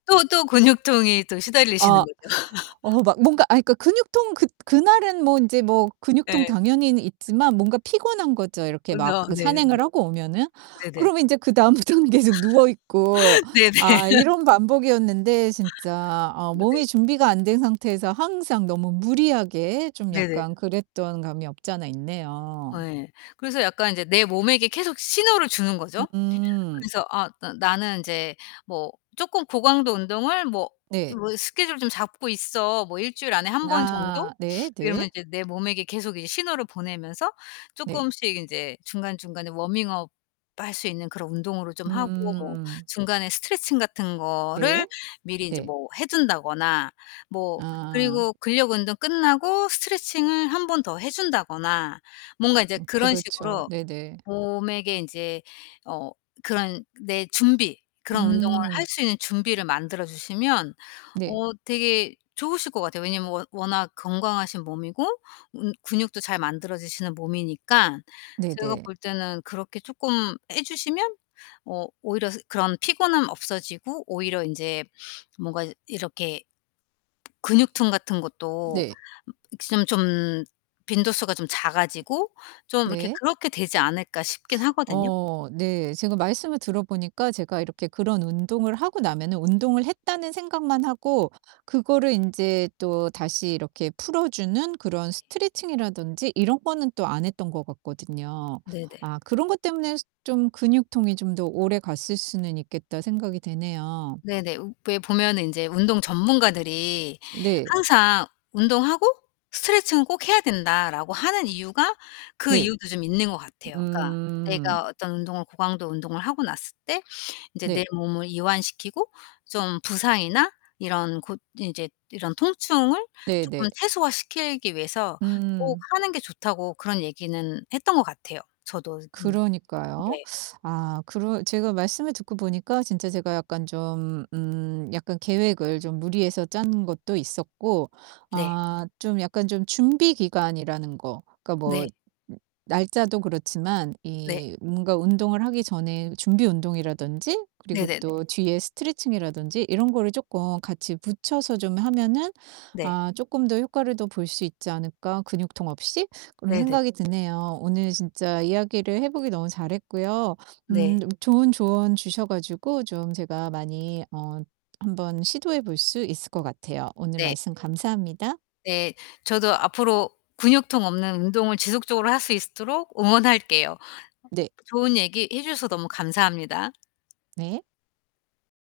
또 또 근육통이 또 시달리시는 아. 거죠. 어 막 뭔가 아이 그러니까 근육통 그 그날은 뭐 인제 뭐 근육통 예. 당연히는 있지만 뭔가 피곤한 거죠, 어 이렇게 막 너 그 네네네. 산행을 하고 오면은. 네네. 그러면 이제 그다음부터는 계속 누워 있고 네 아 네. 이런 반복이었는데 진짜 어 어네. 몸이 준비가 안 된 상태에서 항상 너무 무리하게 좀 네네. 약간 그랬던 감이 없지 않아 있네요. 아 예. 그래서 약간 이제 내 몸에게 계속 신호를 주는 거죠. 음. 그래서 아 '나 나는 인제 뭐 쪼끔 고강도 운동을 뭐 이 네. 뭐 스케줄을 좀 잡고 있어 뭐 1 주일 안에 1 번 정도.' 아 네 네. 이러면 이제 내 몸에게 계속 이제 신호를 보내면서 네. 쪼끔씩 인제 중간중간에 워밍업 할 수 있는 그런 운동으로 좀 하고 뭐 음. 중간에 스트레칭 같은 거를 네. 미리 인제 네. 뭐 해 둔다거나 뭐 아. 그리고 근력 운동 끝나고 스트레칭을 1 번 더 해 준다거나 뭔가 이제 어 그런 그렇죠. 식으로 네네. 몸에게 인제 어 그런 내 준비 그런 운동을 할 음. 수 있는 준비를 만들어 주시면 네. 어 되게 좋으실 것 같아요. 왜냐하면 워 워낙 건강하신 몸이고 음 근육도 잘 만들어지시는 몸이니까 제가 네네. 볼 때는 그렇게 쪼끔 해 주시면 어 오히려 스 그런 피곤함 없어지고 오히려 인제 뭔가 이렇게 근육통 같은 것도 네. 좀 좀 빈도수가 좀 작아지고 좀 '이렇게 네. 그렇게 되지 않을까.' 싶기는 하거든요. 어 네. 제가 말씀을 들어 보니까 제가 이렇게 그런 운동을 하고 나면은 '운동을 했다.'는 생각만 하고 그거를 인제 또 다시 이렇게 풀어 주는 그런 스트레칭이라든지 이런 거는 또 안 했던 것 같거든요. 네네. 아 '그런 것 때문에 좀 근육통이 좀 더 오래갔을 수는 있겠다.' 생각이 되네요. 네네. 왜 보면은 인제 운동 전문가들이 네. 항상 "운동하고 스트레칭은 꼭 해야 된다."라고 하는 이유가 그 네, 이유도 좀 있는 것 같아요. 그러니까 음. 내가 어떤 운동을 고강도 운동을 하고 났을 때 인제 내 네. 몸을 이완시키고 좀 부상이나 이런 고 인제 이런 통증을 쪼끔 네네. 최소화시키기 위해서 꼭 음. 하는 게 좋다고 그런 얘기는 했던 것 같아요. 저도 음 그러니까요. 네. 아 그러 제가 말씀을 듣고 보니까 진짜 제가 약간 좀 음 약간 계획을 좀 무리해서 짠 것도 있었고 네. '아 좀 약간 좀 준비 기간이라는 거 그러니까 뭐 네. 날짜도 그렇지만 네. 이 뭔가 운동을 하기 전에 준비 운동이라든지 그리고 네네네. 또 뒤에 스트레칭이라든지 이런 거를 쪼끔 같이 붙여서 좀 하면은 네. 아 쪼끔 더 효과를 더 볼 수 있지 않을까, 근육통 없이?' 그런 네네. 생각이 드네요. 오늘 진짜 이야기를 해 보길 너무 잘했고요 네. 음 좋은 조언 주셔 가지고 좀 제가 많이 어 한번 시도해 볼 수 있을 것 같아요. 오늘 네. 말씀 감사합니다. 네. 저도 앞으로 근육통 없는 운동을 지속적으로 하실수 있도록 응원할게요. 네. 좋은 얘기 해 주셔서 너무 감사합니다. 네.